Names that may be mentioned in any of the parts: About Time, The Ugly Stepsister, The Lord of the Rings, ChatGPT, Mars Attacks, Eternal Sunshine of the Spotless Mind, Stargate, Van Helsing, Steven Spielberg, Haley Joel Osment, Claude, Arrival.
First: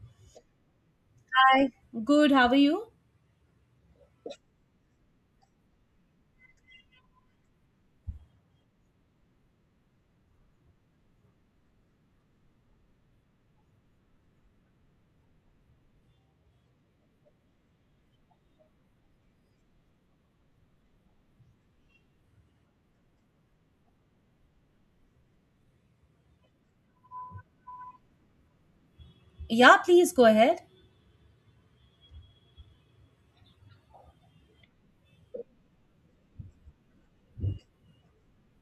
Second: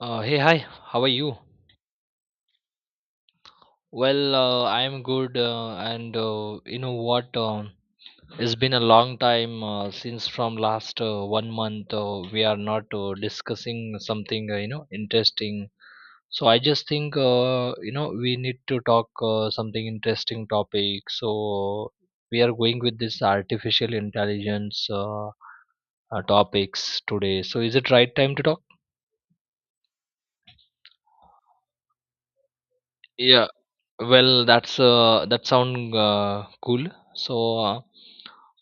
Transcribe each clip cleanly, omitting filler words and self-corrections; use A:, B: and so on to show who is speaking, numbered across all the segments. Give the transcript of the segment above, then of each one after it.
A: Hey, hi, how are you?
B: Hi. Good, how are you?
A: Well, I'm good, and you know what? It's been a long time since from last 1 month we are not discussing something interesting. So I just think we need to talk something interesting topic. So we are going with this artificial intelligence topics today. So is it right time to talk?
B: Yeah, please go ahead.
A: Yeah. Well, that sound cool. So,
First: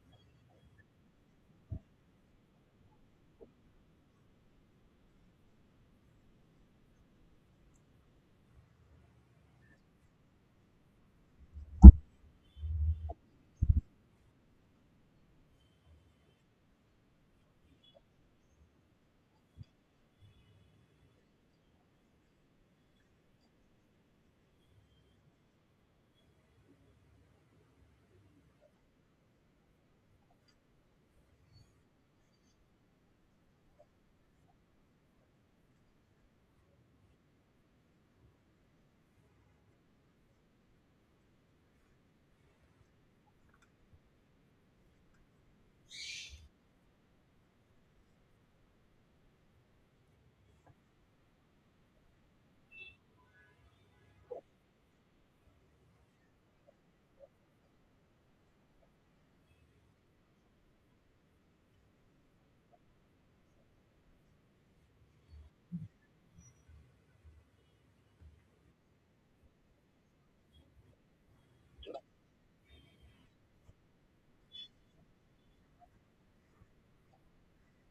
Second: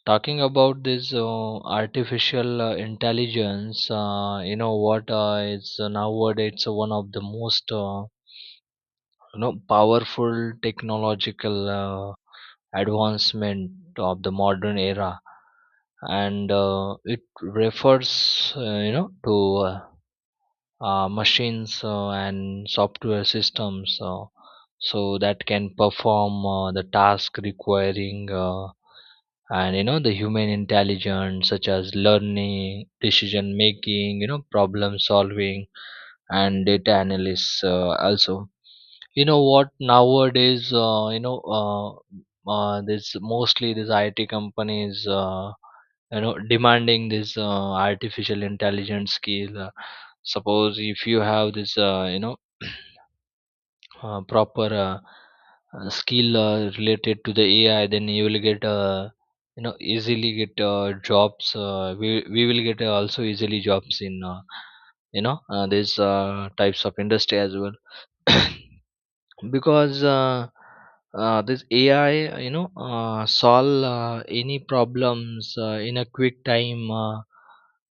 A: talking about this artificial intelligence, you know what is nowadays it's one of the most powerful technological advancement of the modern era, and it refers to machines and software systems so that can perform the task requiring and the human intelligence, such as learning, decision making, problem solving, and data analysis also. You know what nowadays this, mostly these IT companies demanding this artificial intelligence skill. Suppose if you have this proper skill related to the AI, then easily get jobs. We will get also easily jobs in these types of industry as well. Because this AI, solve any problems in a quick time.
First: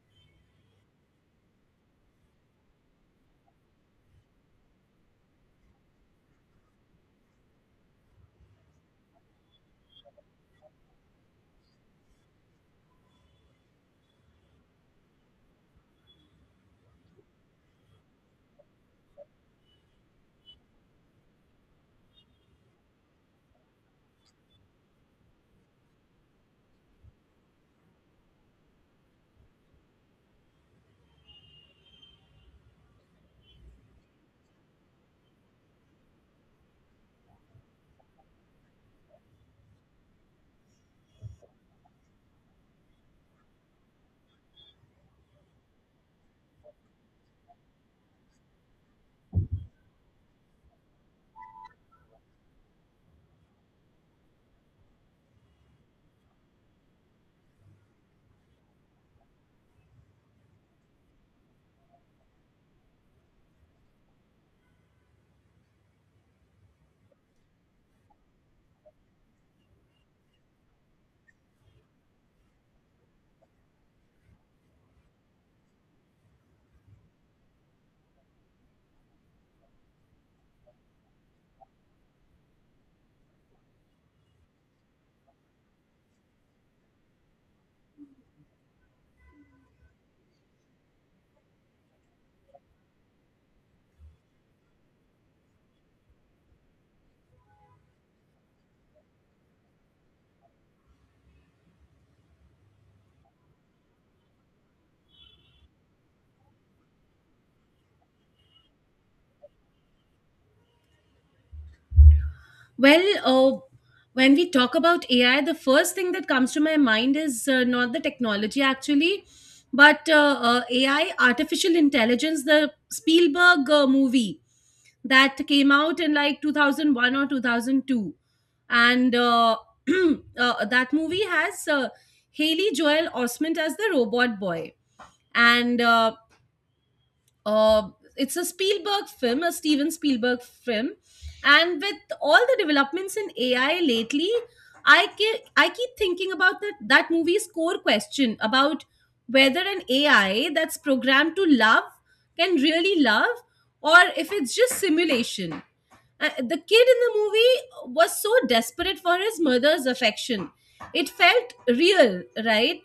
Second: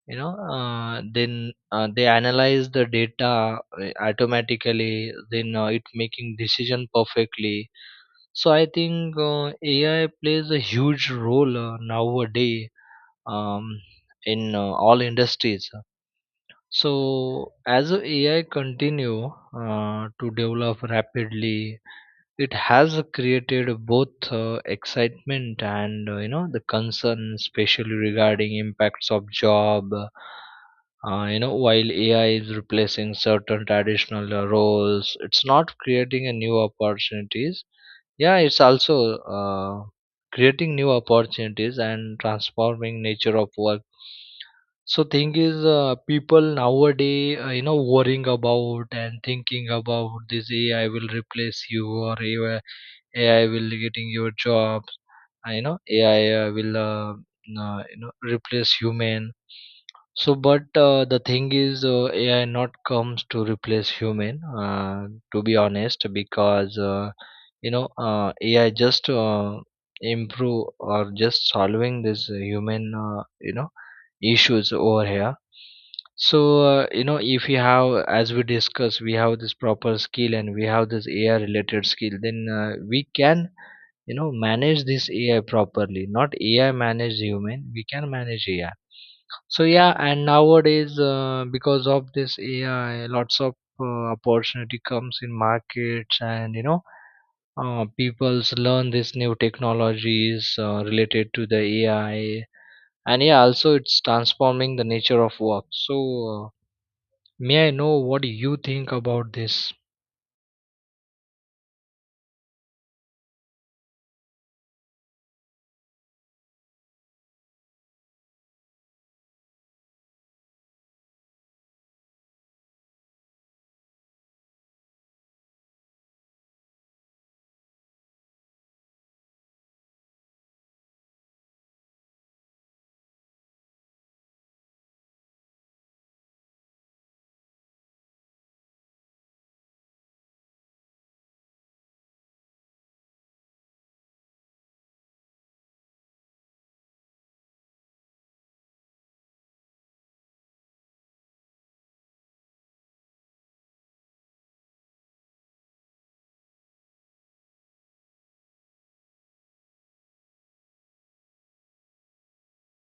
A: Then they analyze the data automatically. Then it making decision perfectly. So I think AI plays a huge role nowadays, um, in all industries. So as a AI continue to develop rapidly, it has created both excitement and the concern, especially regarding impacts of job. While ai is replacing certain traditional roles, it's not creating a new opportunities. Yeah, it's also creating new opportunities and transforming nature of work. So thing is, people nowadays, worrying about and thinking about this AI will replace you, or AI will getting your jobs. You know, AI will, replace human. So, but the thing is, AI not comes to replace human. To be honest, because AI just improve, or just solving this human, issues over here. So if we have, as we discuss, we have this proper skill and we have this ai related skill, then we can manage this ai properly, not ai manage human, we can manage ai. So yeah, and nowadays because of this ai lots of opportunity comes in markets, and people's learn these new technologies related to the ai. And yeah, also it's transforming the nature of work. So uh, may I know what you think about this?
B: Well, uh, when we talk about AI, the first thing that comes to my mind is not the technology actually, but AI, artificial intelligence, the Spielberg movie that came out in like 2001 or 2002. And that movie has Haley Joel Osment as the robot boy. And Uh, it's a Spielberg film, a Steven Spielberg film, and with all the developments in AI lately, I keep thinking about that movie's core question about whether an AI that's programmed to love can really love, or if it's just simulation. The kid in the movie was so desperate for his mother's affection. It felt real, right?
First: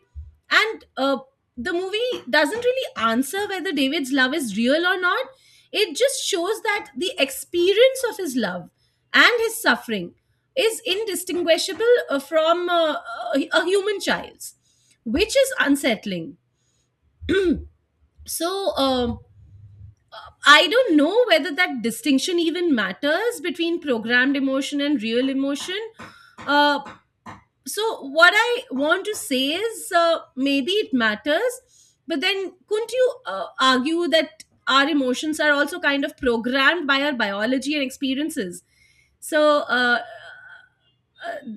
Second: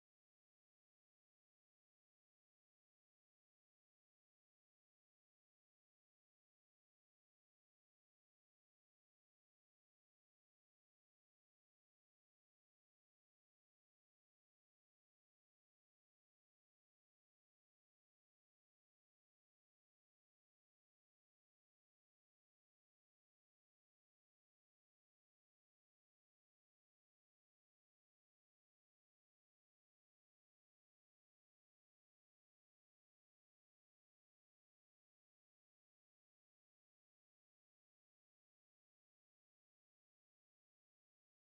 B: And The movie doesn't really answer whether David's love is real or not. It just shows that the experience of his love and his suffering is indistinguishable from a human child's, which is unsettling. So, I don't know whether that distinction even matters between programmed emotion and real emotion. Uh, so what I want to say is, maybe it matters, but then couldn't you argue that our emotions are also kind of programmed by our biology and experiences? So uh, uh,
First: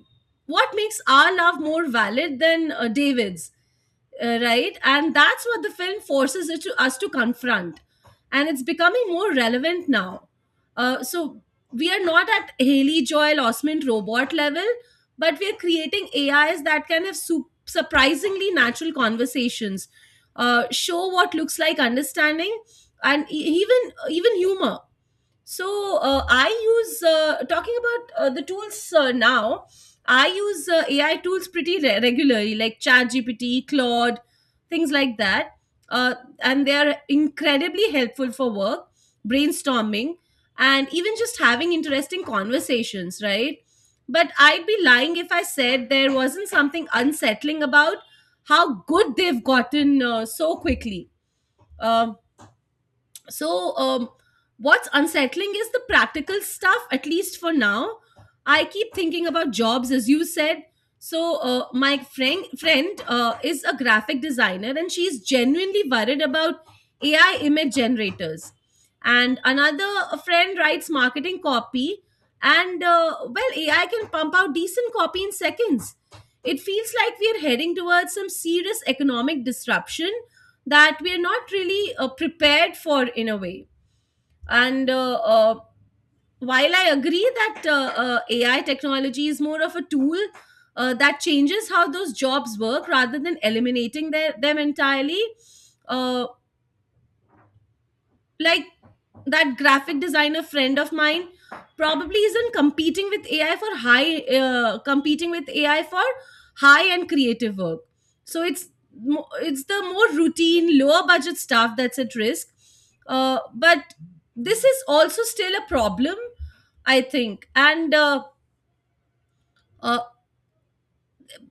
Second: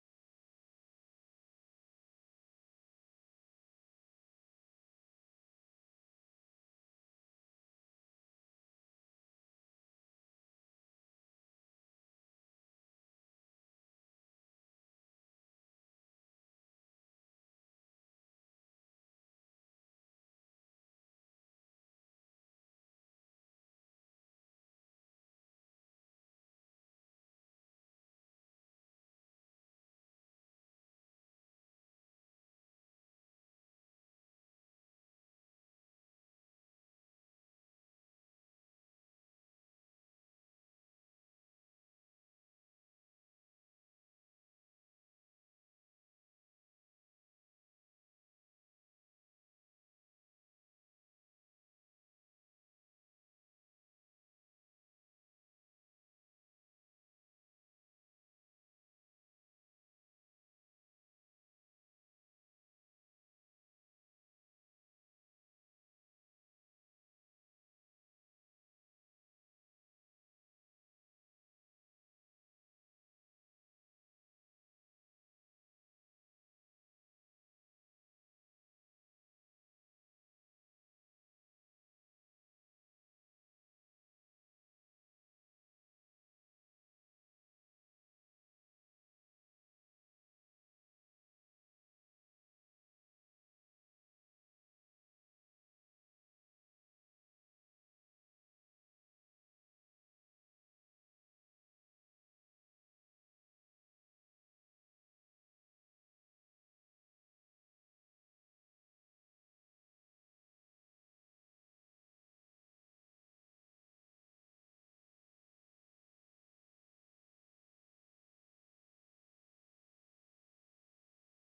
B: what makes our love more valid than David's, right? And that's what the film forces it to us to confront, and it's becoming more relevant now. So we are not at Haley Joel Osment robot level, but we're creating AIs that can have surprisingly natural conversations, show what looks like understanding, and even even humor. So I use, talking about the tools now. I use AI tools pretty regularly, like ChatGPT, Claude, things like that. uh, and they are incredibly helpful for work, brainstorming, and even just having interesting conversations, right? But I'd be lying if I said there wasn't something unsettling about how good they've gotten so quickly. Um so um, what's unsettling is the practical stuff, at least for now. I keep thinking about jobs, as you said. My friend is a graphic designer, and she's genuinely worried about AI image generators. And another friend writes marketing copy, and well, AI can pump out decent copy in seconds. It feels like we are heading towards some serious economic disruption that we are not really prepared for, in a way. And While I agree that AI technology is more of a tool that changes how those jobs work rather than eliminating their, them entirely, uh, like, that graphic designer friend of mine probably isn't competing with AI for high, competing with AI for high and creative work. So it's, it's the more routine, lower budget stuff that's at risk. But this is also still a problem, I think. And uh,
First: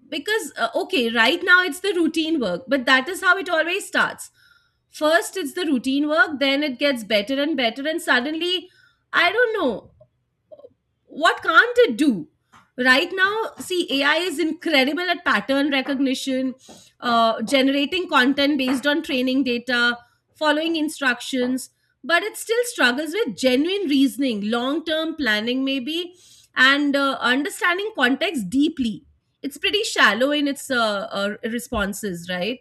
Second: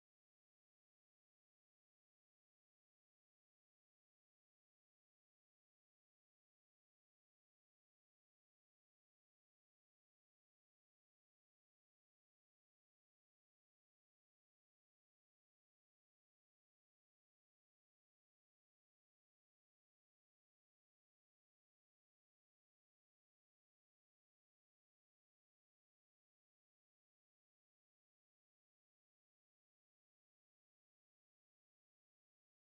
B: because Okay, right now it's the routine work, but that is how it always starts. First it's the routine work, then it gets better and better, and suddenly, I don't know, what can't it do? Right now, see, AI is incredible at pattern recognition, generating content based on training data, following instructions, but it still struggles with genuine reasoning, long term planning maybe, and understanding context deeply. It's pretty shallow in its responses, right?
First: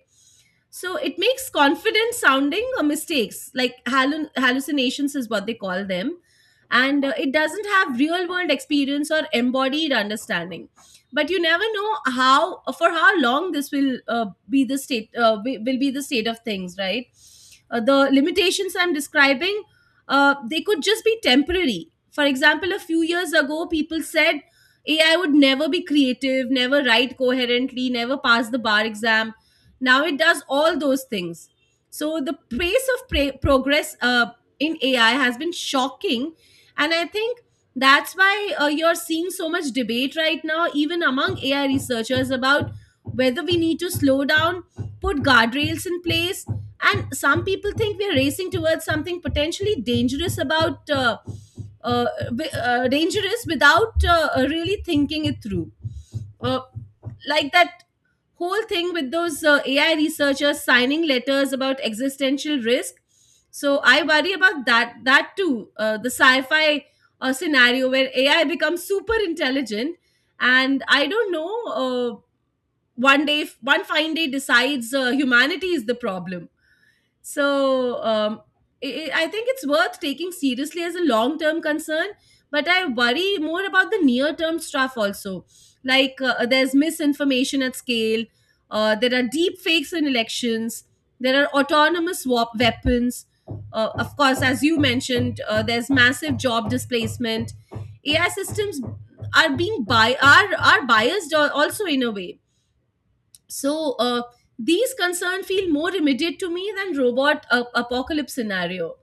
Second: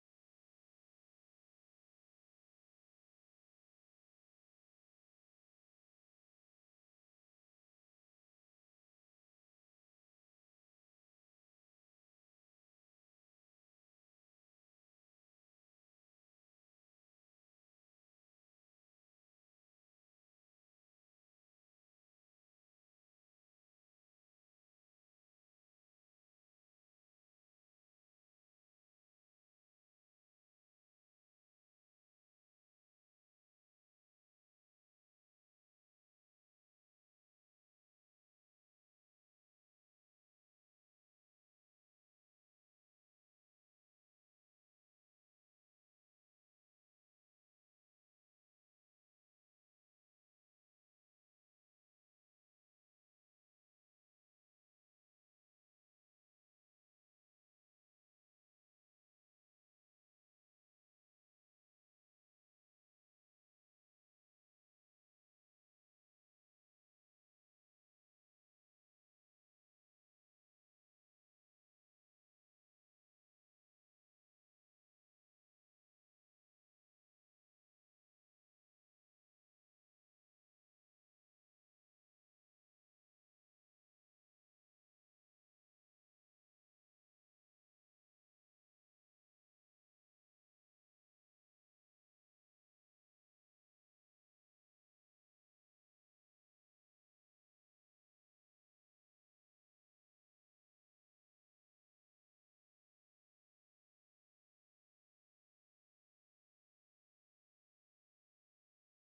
B: So it makes confident sounding mistakes, like hallucinations is what they call them. And it doesn't have real world experience or embodied understanding. But you never know how, for how long this will be the state, will be the state of things, right? The limitations I'm describing, they could just be temporary. For example, a few years ago people said AI would never be creative, never write coherently, never pass the bar exam. Now it does all those things. So the pace of progress in AI has been shocking. And I think that's why you're seeing so much debate right now, even among AI researchers, about whether we need to slow down, put guardrails in place. And some people think we're racing towards something potentially dangerous about. Uh, Dangerous without really thinking it through. Uh, like that whole thing with those AI researchers signing letters about existential risk. So I worry about that too. The sci-fi scenario where AI becomes super intelligent, and I don't know. One day, one fine day, decides humanity is the problem. So I think it's worth taking seriously as a long term concern, but I worry more about the near term stuff also. Like, there's misinformation at scale, there are deep fakes in elections, there are autonomous weapons. Of course, as you mentioned, there's massive job displacement. AI systems are being bi- are biased also in a way. So these concerns feel more immediate to me than robot apocalypse scenario.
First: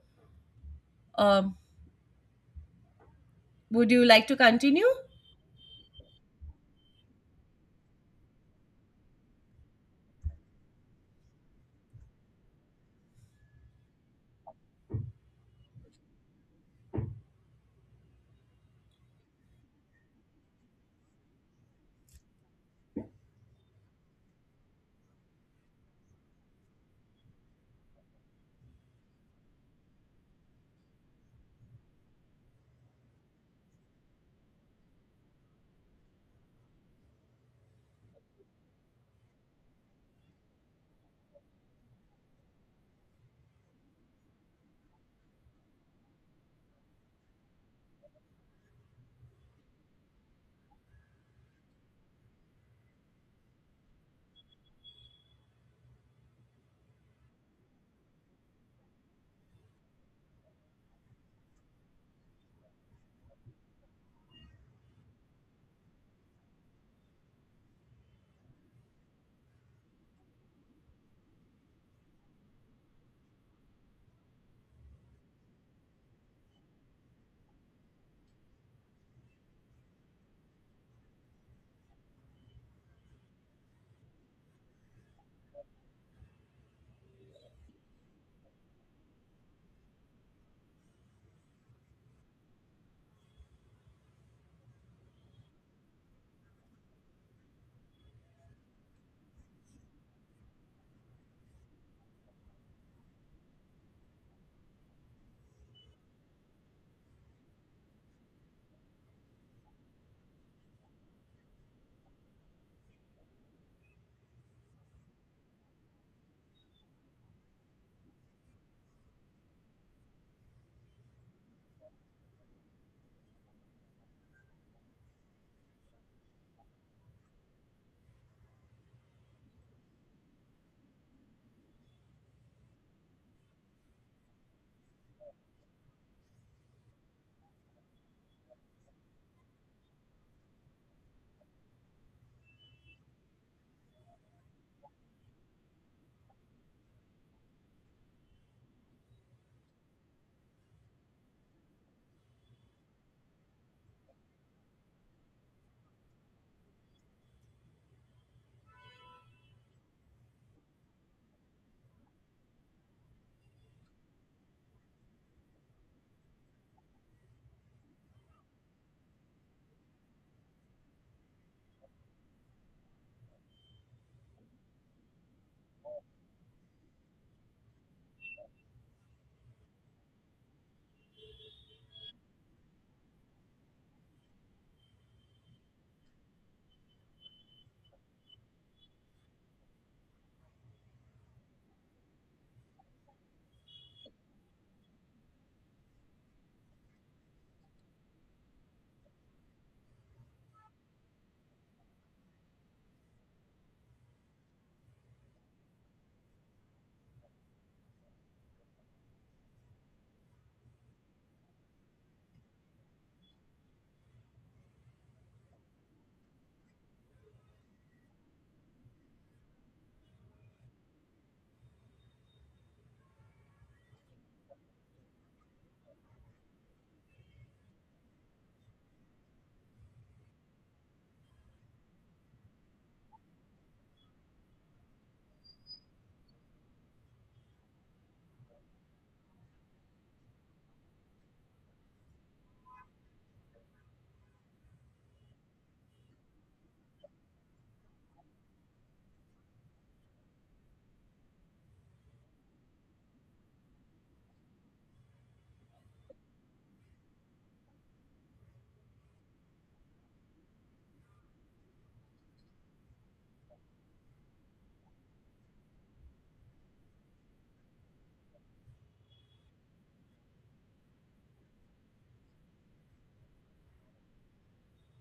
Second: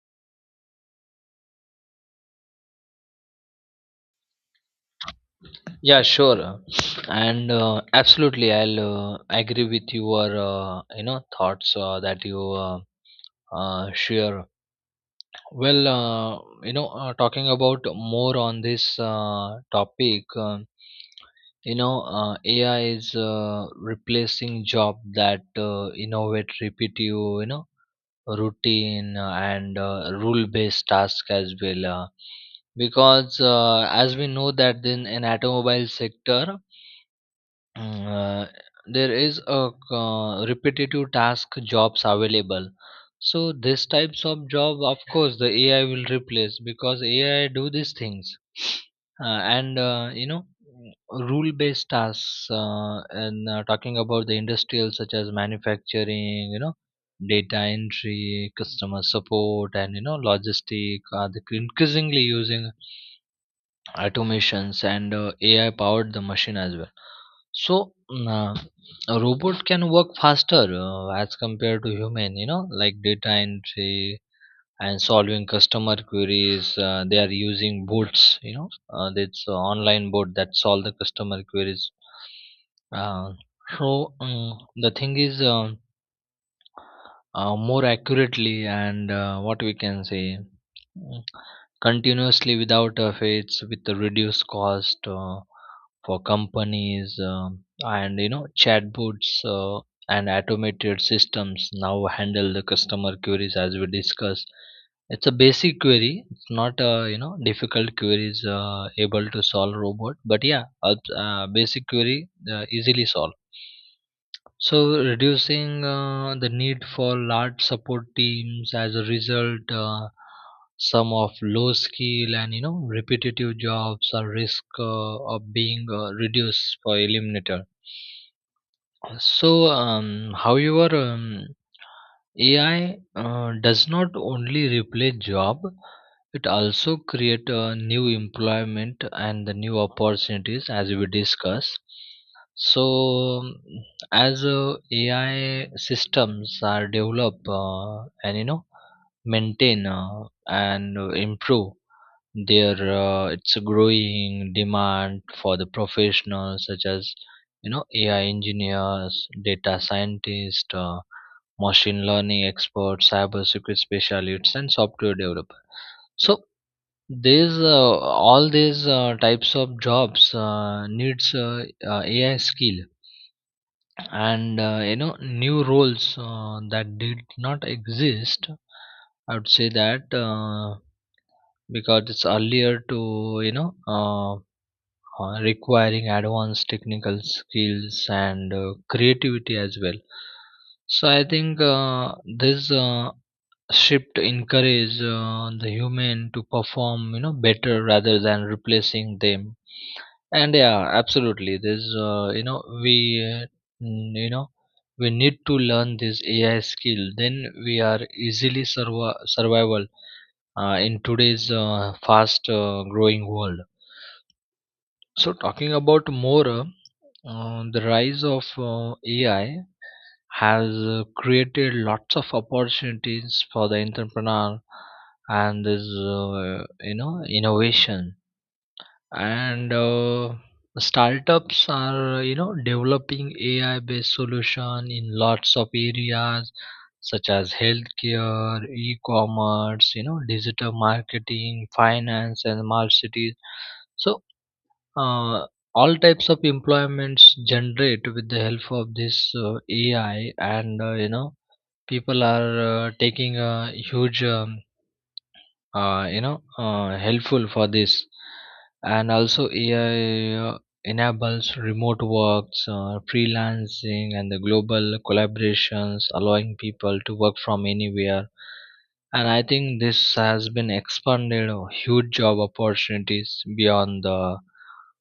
B: um, would you like to continue?
A: Yeah, sure, and absolutely I'll agree with your thoughts that you share. Well, talking about more on this topic. You know ai is replacing job that innovate, repetitive, routine and rule based task as well. Because as we know that in an automobile sector Mm, uh, there is a repetitive task jobs available. So this types of job, of course the ai will replace, because ai do these things. uh, and rule based tasks. And talking about the industrial, such as manufacturing, data entry, customer support, and logistic are the increasingly using automations and ai powered the machine as well. So, a robot can work faster as compared to human, like data entry and solving customer queries. They are using bots, it's online bot that solve the customer queries. Uh, so, the thing is, more accurately, and what we can say, mm, continuously without a fades, with the reduced cost for companies. And chatbots and automated systems now handle the customer queries, as we discussed. It's a basic query, it's not a difficult queries able to solve robot, but yeah, a, basic query easily solved. So, reducing the need for large support teams. As a result, some of low skill and repetitive jobs are risk of being reduced for eliminator. So, however, AI does not only replace job, it also create new employment and the new opportunities, as we discuss. So, as AI systems are developed and maintain and improve, there it's a growing demand for the professionals, such as ai engineers, data scientists, machine learning experts, cyber security specialists, and software developer. So these all these types of jobs needs ai skill, and new roles that did not exist, I would say, that because it's earlier to requiring advanced technical skills and creativity as well. So I think this shift encourage the human to perform better rather than replacing them. And yeah, absolutely. This we uh, mm, you know we need to learn this ai skill, then we are easily survival in today's fast growing world. So, talking about more, the rise of AI has created lots of opportunities for the entrepreneur, and this, innovation, and startups are developing ai based solution in lots of areas, such as healthcare, e-commerce, digital marketing, finance, and smart cities. So uh, all types of employments generate with the help of this ai, and people are taking a huge, helpful for this. And also AI enables remote works, freelancing, and the global collaborations, allowing people to work from anywhere. And I think this has been expanded huge job opportunities beyond the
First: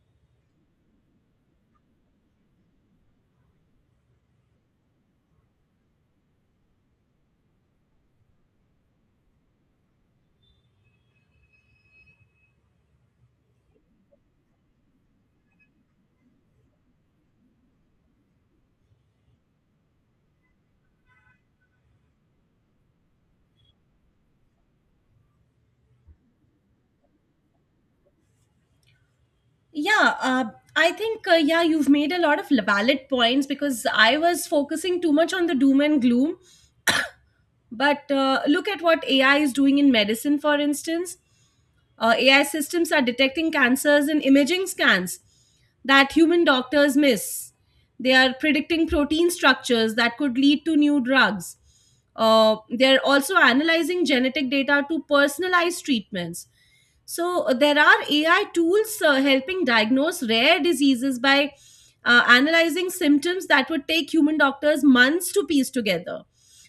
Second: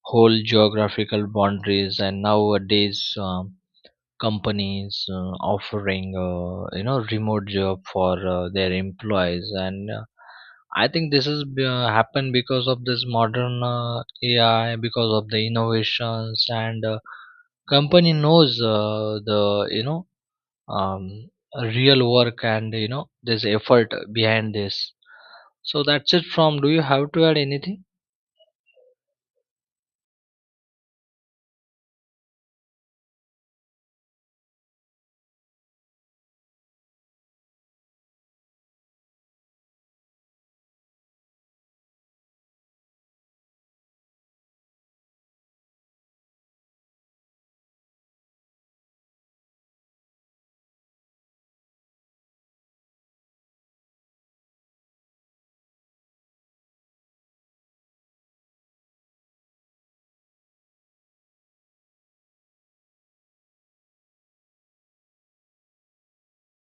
A: whole geographical boundaries. And nowadays, companies offering remote job for their employees. And I think this happened because of this modern ai, because of the innovations, and company knows the you know um, real work, and this effort behind this. So that's it from. Do you have to add anything?
B: Yeah, I think, yeah, you've made a lot of valid points, because I was focusing too much on the doom and gloom. But look at what AI is doing in medicine, for instance. AI systems are detecting cancers in imaging scans that human doctors miss. They are predicting protein structures that could lead to new drugs. They're also analyzing genetic data to personalize treatments. So, there are AI tools helping diagnose rare diseases by analyzing symptoms that would take human doctors months to piece together.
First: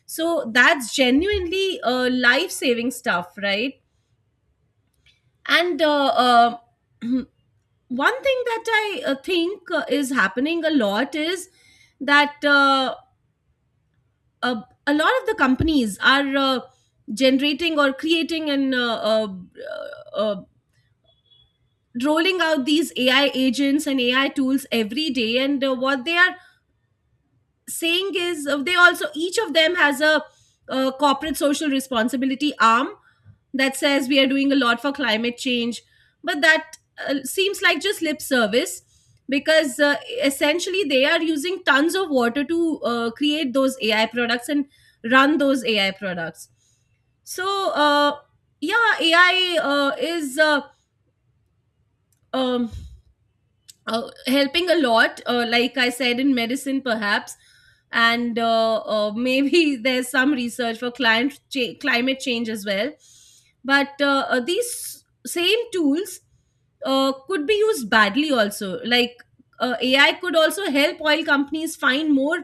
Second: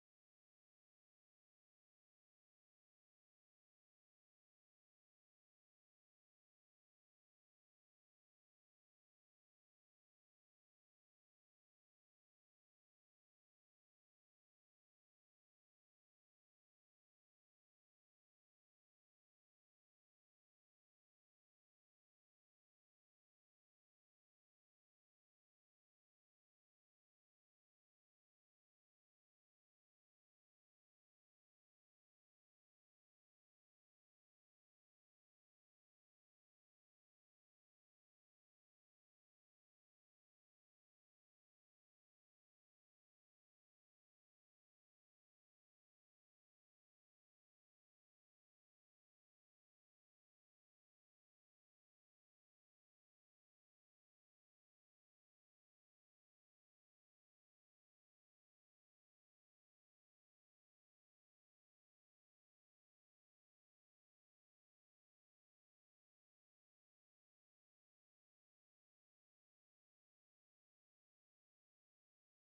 B: So, that's genuinely life saving stuff, right? and One thing that I think is happening a lot is that a lot of the companies are generating or creating, and uh, rolling out these AI agents and AI tools every day. And what they are saying is, they also, each of them has a corporate social responsibility arm that says we are doing a lot for climate change. But that seems like just lip service, because essentially they are using tons of water to create those AI products and run those AI products. So yeah, AI is um, helping a lot, like I said, in medicine perhaps, and maybe there's some research for climate change as well. But these same tools could be used badly also, like, AI could also help oil companies find more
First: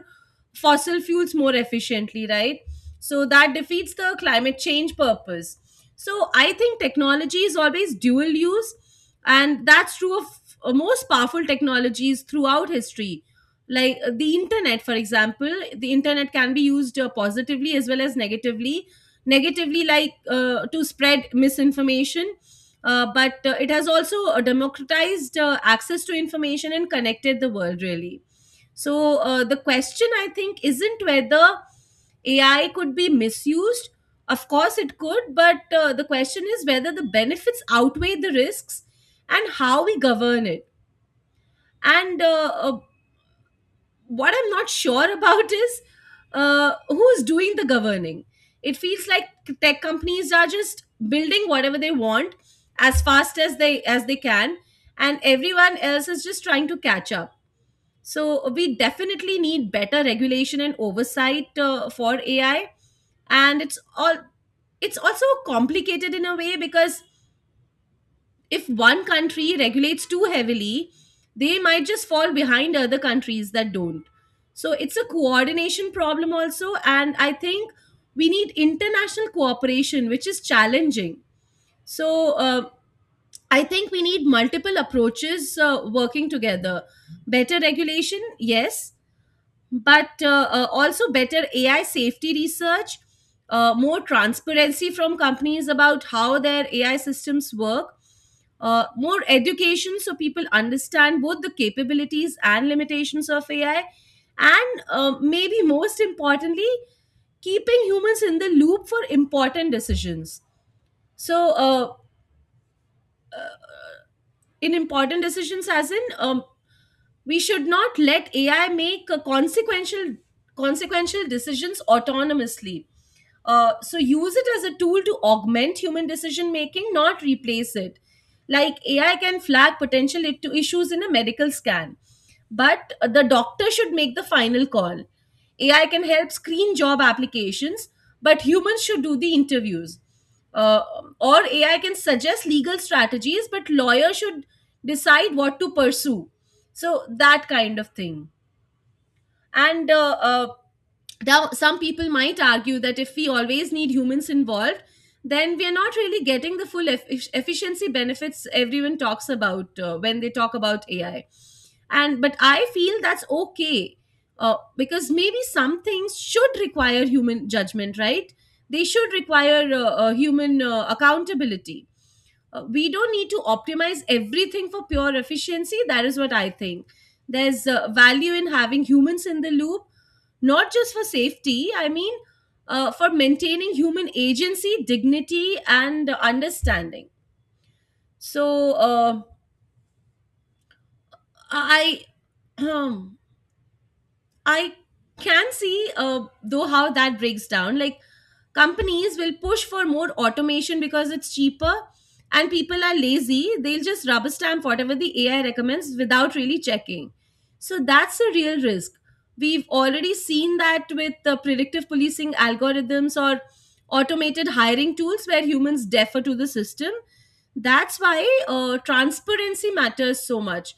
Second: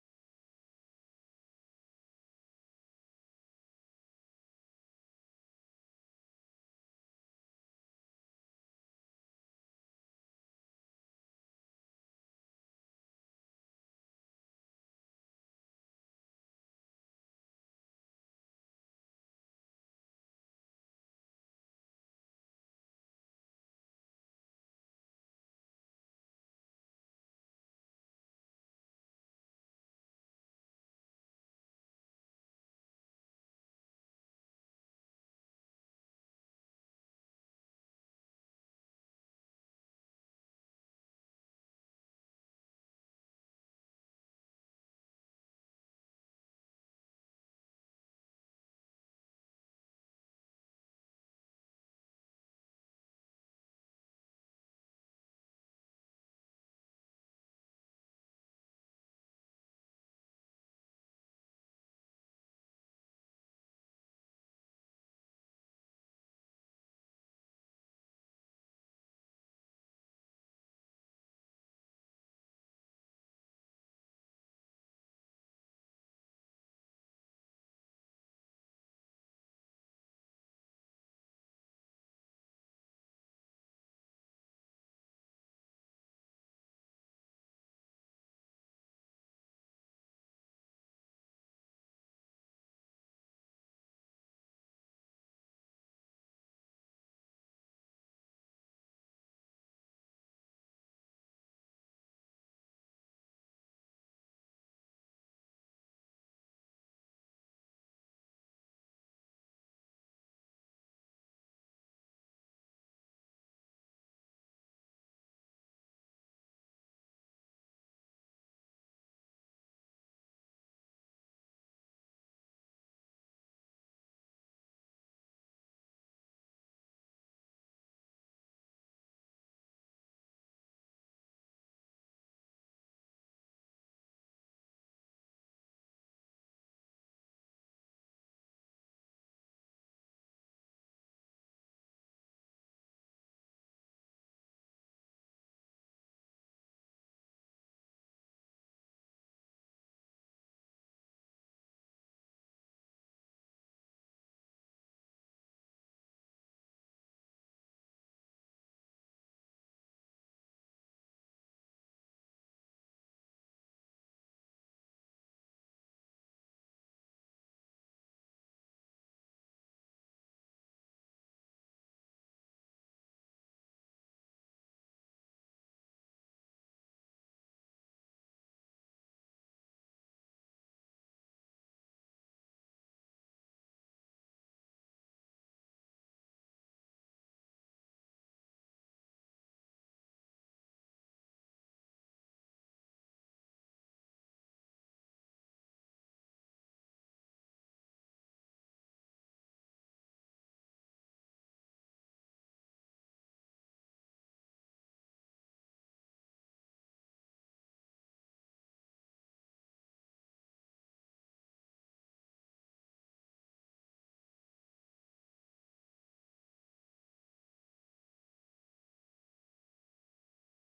B: fossil fuels more efficiently, right? So that defeats the climate change purpose. So I think technology is always dual use, and that's true of most powerful technologies throughout history. Like the internet, for example. The internet can be used positively as well as negatively. Negatively, like to spread misinformation, but it has also democratized access to information and connected the world, really. So the question, I think, isn't whether AI could be misused. Of course, it could, but the question is whether the benefits outweigh the risks and how we govern it. And what I'm not sure about is who's doing the governing. It feels like tech companies are just building whatever they want as fast as they can, and everyone else is just trying to catch up. So we definitely need better regulation and oversight for AI, and it's also complicated in a way, because if one country regulates too heavily, they might just fall behind other countries that don't. So it's a coordination problem also, and I think we need international cooperation, which is challenging. So I think we need multiple approaches working together. Better regulation, yes, but also better AI safety research, more transparency from companies about how their AI systems work, more education so people understand both the capabilities and limitations of AI, and maybe most importantly, keeping humans in the loop for important decisions. So, uh, in important decisions, as in we should not let ai make consequential decisions autonomously. So use it as a tool to augment human decision making, not replace it. Like ai can flag potential issues in a medical scan, but the doctor should make the final call. Ai can help screen job applications, but humans should do the interviews. uh, or ai can suggest legal strategies, but lawyers should decide what to pursue. So that kind of thing. And now some people might argue that if we always need humans involved, then we are not really getting the full efficiency benefits everyone talks about when they talk about ai. And but I feel that's okay. Because maybe some things should require human judgment, right? They should require human accountability. We don't need to optimize everything for pure efficiency. That is what I think. There's value in having humans in the loop, not just for safety, I mean, for maintaining human agency, dignity, and understanding. So uh, i I can see, though, how that breaks down. Like companies will push for more automation because it's cheaper, and people are lazy. They'll just rubber stamp whatever the ai recommends without really checking. So that's a real risk. We've already seen that with the predictive policing algorithms or automated hiring tools where humans defer to the system. That's why transparency matters so much.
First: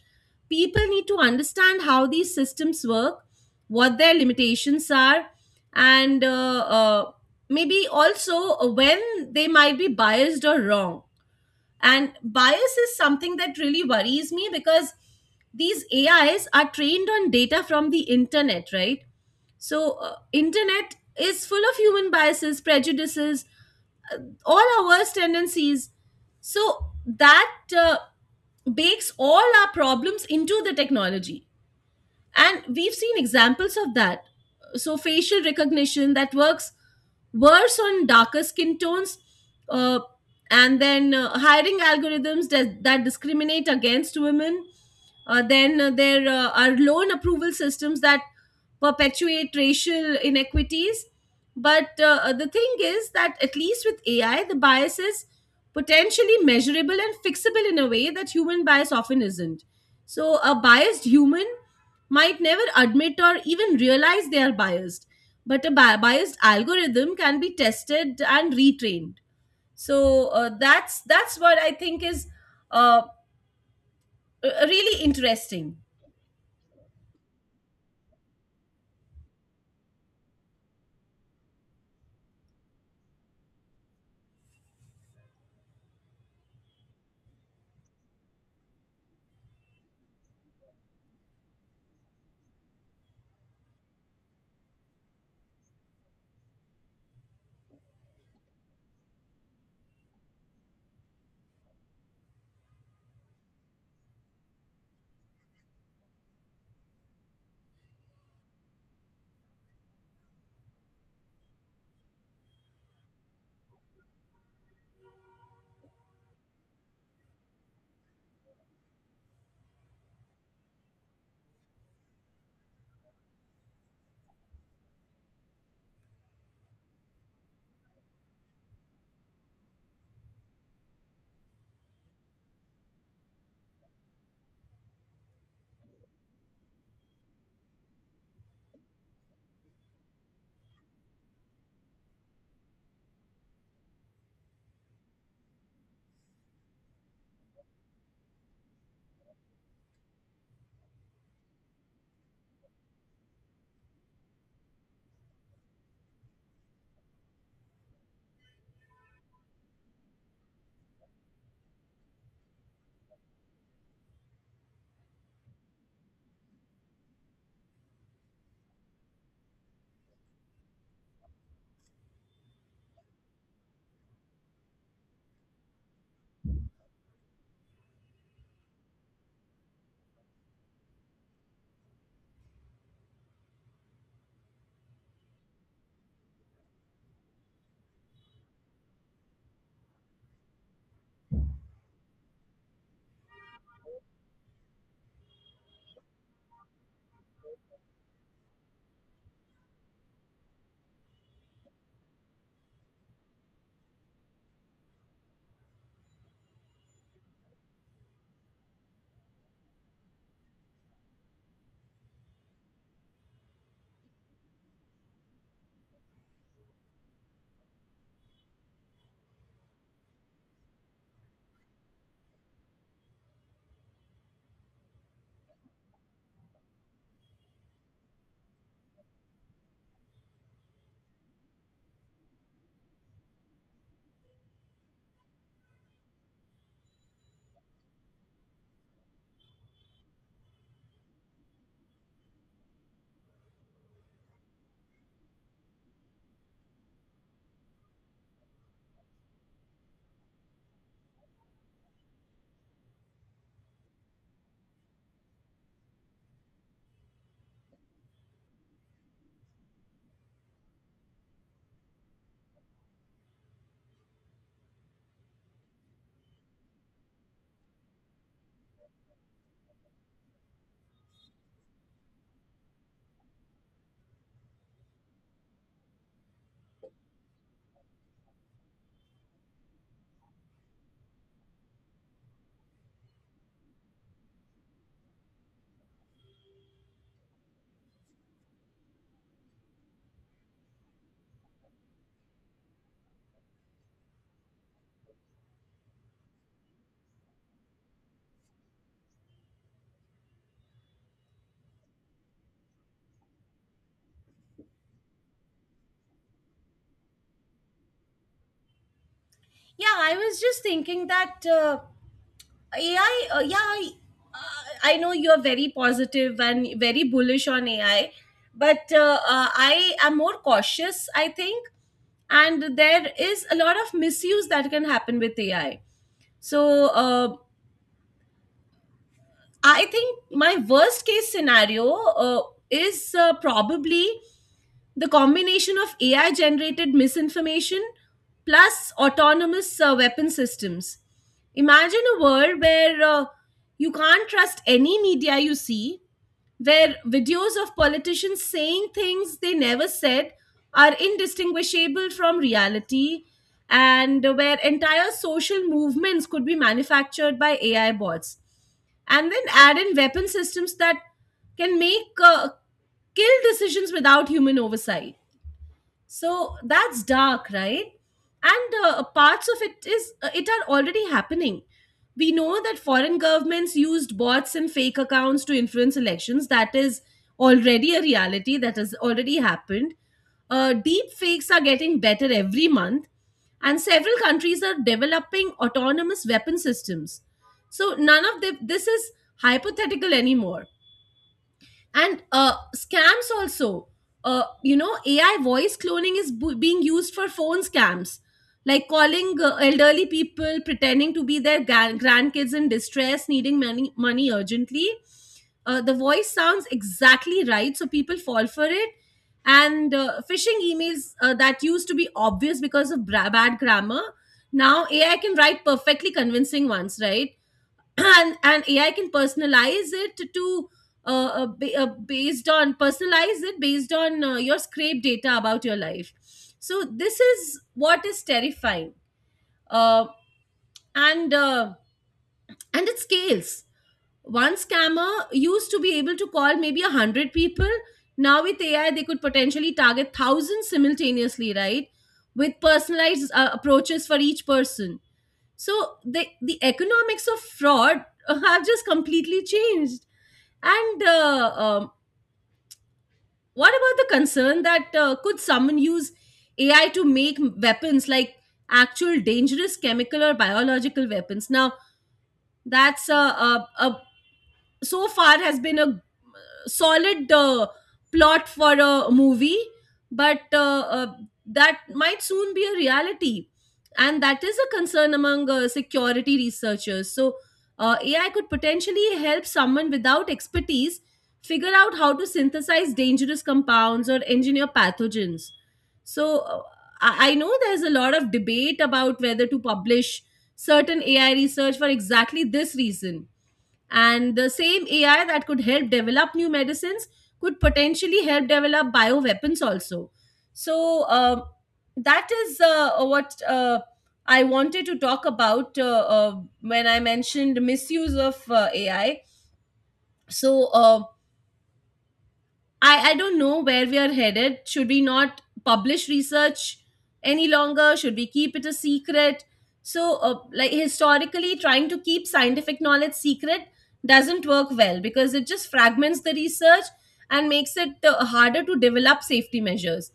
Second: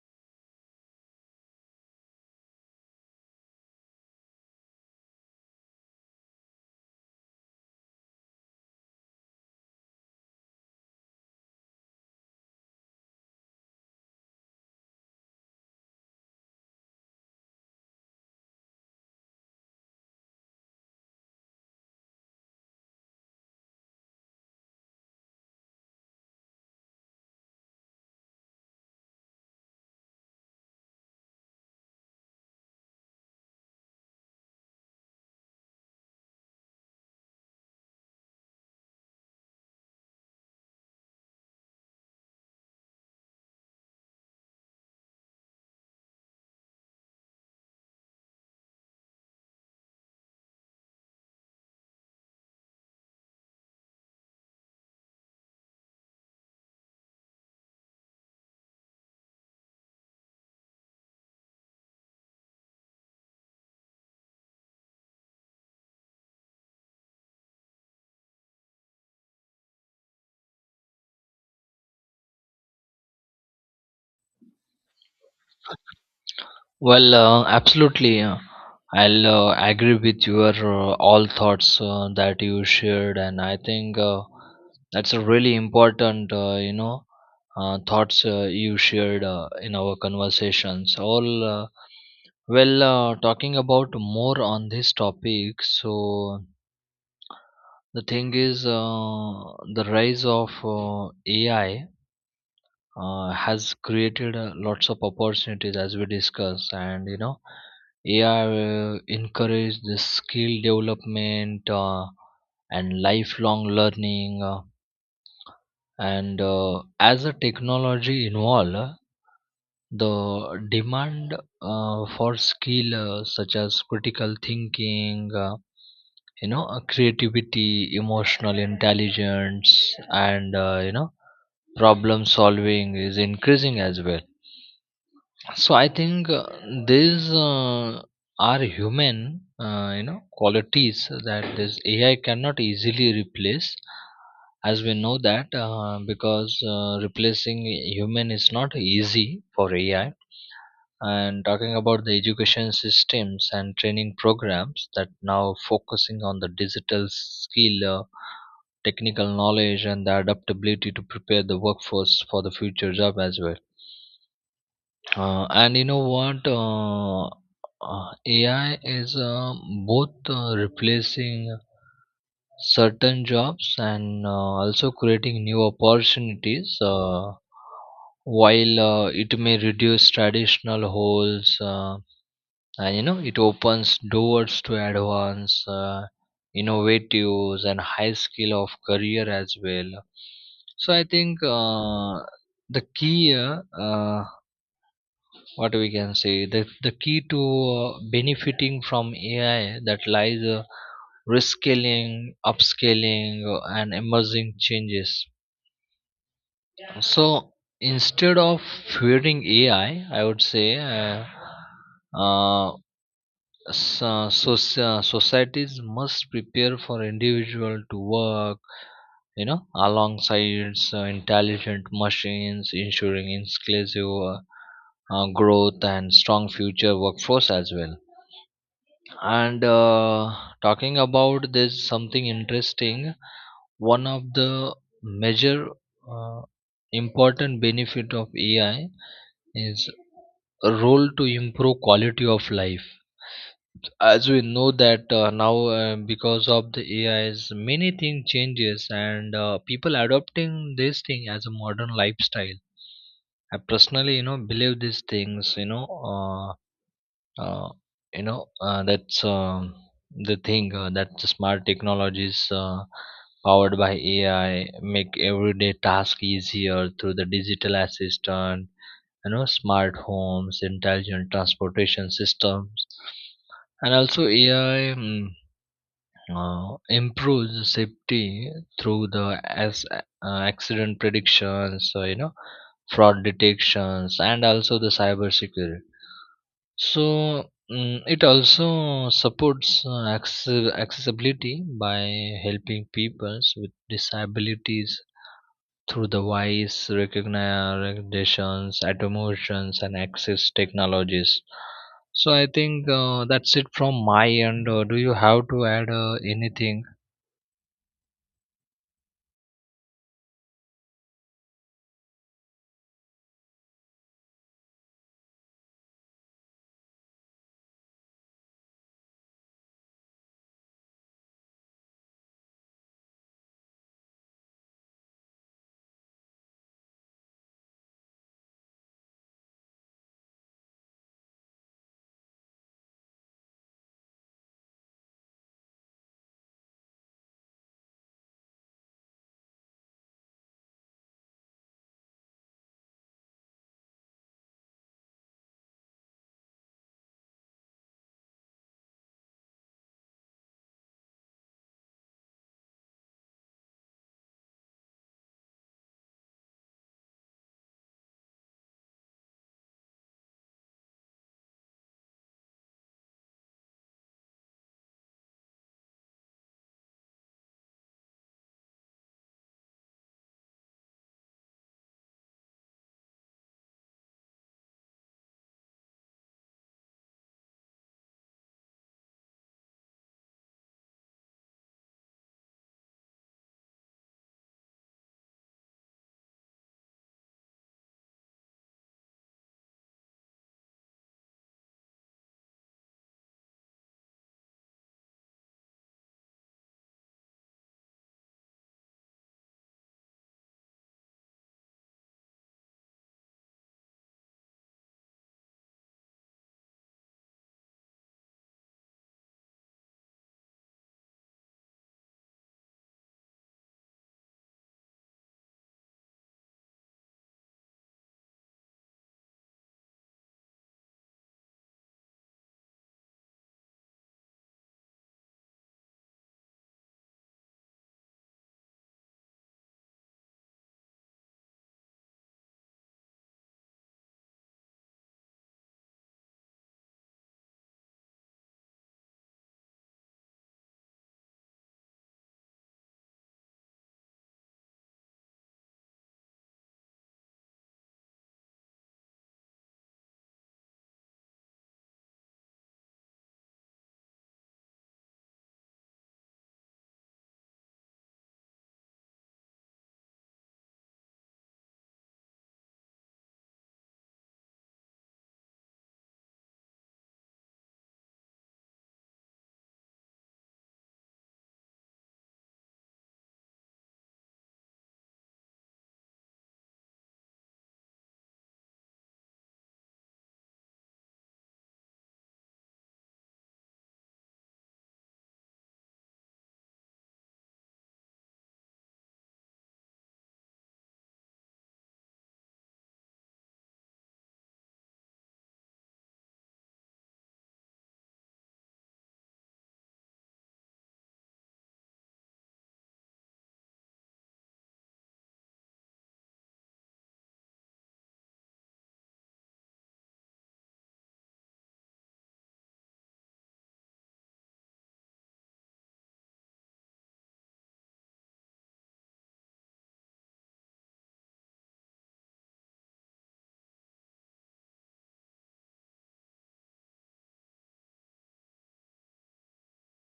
B: People need to understand how these systems work, what their limitations are, and maybe also when they might be biased or wrong. And bias is something that really worries me, because these ais are trained on data from the internet, right? So internet is full of human biases, prejudices, uh, all our worst tendencies. So that uh, bakes all our problems into the technology. And we've seen examples of that. So facial recognition that works worse on darker skin tones, uh, and then hiring algorithms that discriminate against women, then there are loan approval systems that perpetuate racial inequities. But the thing is that at least with AI, the bias is potentially measurable and fixable in a way that human bias often isn't. So a biased human might never admit or even realize they are biased, but a biased algorithm can be tested and retrained. So that's what I think is uh, really interesting.
A: Well, absolutely. I'll agree with your all thoughts that you shared, and I think that's a really important, thoughts you shared in our conversations. All well, talking about more on this topic. So the thing is, the rise of AI has created lots of opportunities, as we discussed, and ai will encourage the skill development and lifelong learning. And as the technology evolve, the demand for skill such as critical thinking, creativity, emotional intelligence, and problem solving is increasing as well. So I think these are human, qualities that this AI cannot easily replace. As we know that, because replacing human is not easy for AI. And talking about the education systems and training programs that now focusing on the digital skill, technical knowledge, and the adaptability to prepare the workforce for the future job as well. And you know what? AI is both replacing certain jobs and also creating new opportunities. While it may reduce traditional holes, and it opens doors to advance, innovatives, and high skill of career as well. So I think the key what we can say the key to benefiting from ai, that lies rescaling, upscaling, and emerging changes. So, instead of fearing ai, I would say uh, so, so, societies must prepare for individual to work, alongside intelligent machines, ensuring inclusive growth and strong future workforce as well. And talking about this, something interesting. One of the major uh, important benefit of AI is a role to improve quality of life. As we know that now, because of the AIs, many thing changes and people adopting this thing as a modern lifestyle. I personally, believe these things. Uh, that's the thing that the smart technologies powered by ai make everyday task easier through the digital assistant, smart homes, intelligent transportation systems. And also ai improves safety through the as accident predictions, fraud detections, and also the cyber security. So it also supports accessibility by helping people with disabilities through the voice recognitions, automations, and access technologies. So I think that's it from my end. Do you have to add anything?
B: Yeah, I was just thinking that. AI, yeah, uh, I know you're very positive and very bullish on AI, but I am more cautious, I think. And there is a lot of misuse that can happen with AI. So I think my worst case scenario is probably the combination of AI generated misinformation plus autonomous weapon systems. Imagine a world where you can't trust any media you see, where videos of politicians saying things they never said are indistinguishable from reality, and where entire social movements could be manufactured by AI bots. And then add in weapon systems that can make kill decisions without human oversight. So that's dark, right? And parts of it is it are already happening. We know that foreign governments used bots and fake accounts to influence elections. That is already a reality. That has already happened. Deep fakes are getting better every month, and several countries are developing autonomous weapon systems. So none of the, this is hypothetical anymore. And scams also. You know, ai voice cloning is being used for phone scams, like calling elderly people pretending to be their grandkids in distress, needing money urgently. The voice sounds exactly right, so people fall for it. And phishing emails that used to be obvious because of bad grammar, now ai can write perfectly convincing ones, right? And AI can personalize it to, uh, ba- based on personalize it based on your scrape data about your life. So this is what is terrifying. Uh, and uh, and it scales. One scammer used to be able to call maybe a hundred people. Now with AI, they could potentially target thousands simultaneously, right? With personalized approaches for each person. So the economics of fraud have just completely changed. And What about the concern that, could someone use AI to make weapons, like actual dangerous chemical or biological weapons? Now, that's a so far has been a solid plot for a movie, but uh, that might soon be a reality. And that is a concern among security researchers. So, AI could potentially help someone without expertise figure out how to synthesize dangerous compounds or engineer pathogens. So, I know there's a lot of debate about whether to publish certain AI research for exactly this reason. And the same AI that could help develop new medicines could potentially help develop bioweapons also. So that is what I wanted to talk about when I mentioned misuse of AI. So I don't know where we are headed. Should we not publish research any longer? Should we keep it a secret? So, like historically, trying to keep scientific knowledge secret doesn't work well because it just fragments the research and makes it harder to develop safety measures.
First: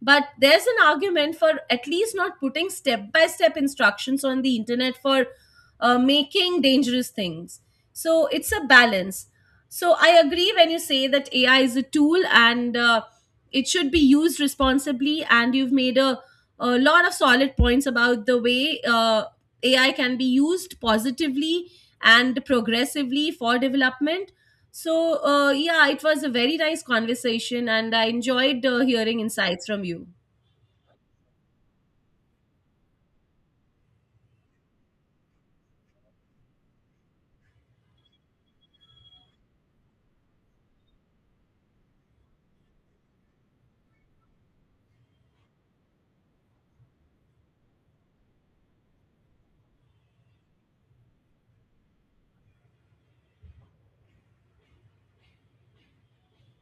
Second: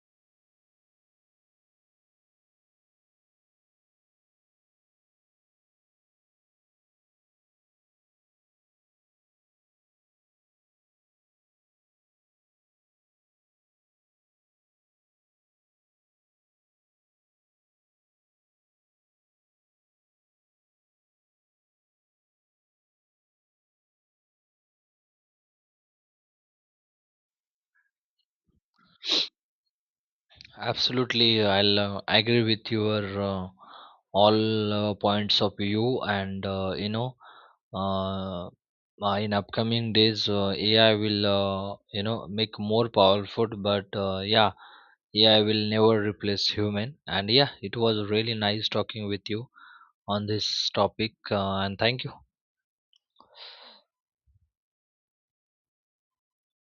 B: But there's an argument for at least not putting step by step instructions on the internet for making dangerous things. So, it's a balance. So I agree when you say that AI is a tool and it should be used responsibly. And you've made a lot of solid points about the way AI can be used positively and progressively for development. So, yeah, it was a very nice conversation and I enjoyed hearing insights from you.
A: Absolutely, I'll agree with your all points of view, and uh, in upcoming days, AI will make more powerful. But yeah, AI will never replace human. And yeah, it was really nice talking with you on this topic, and thank you.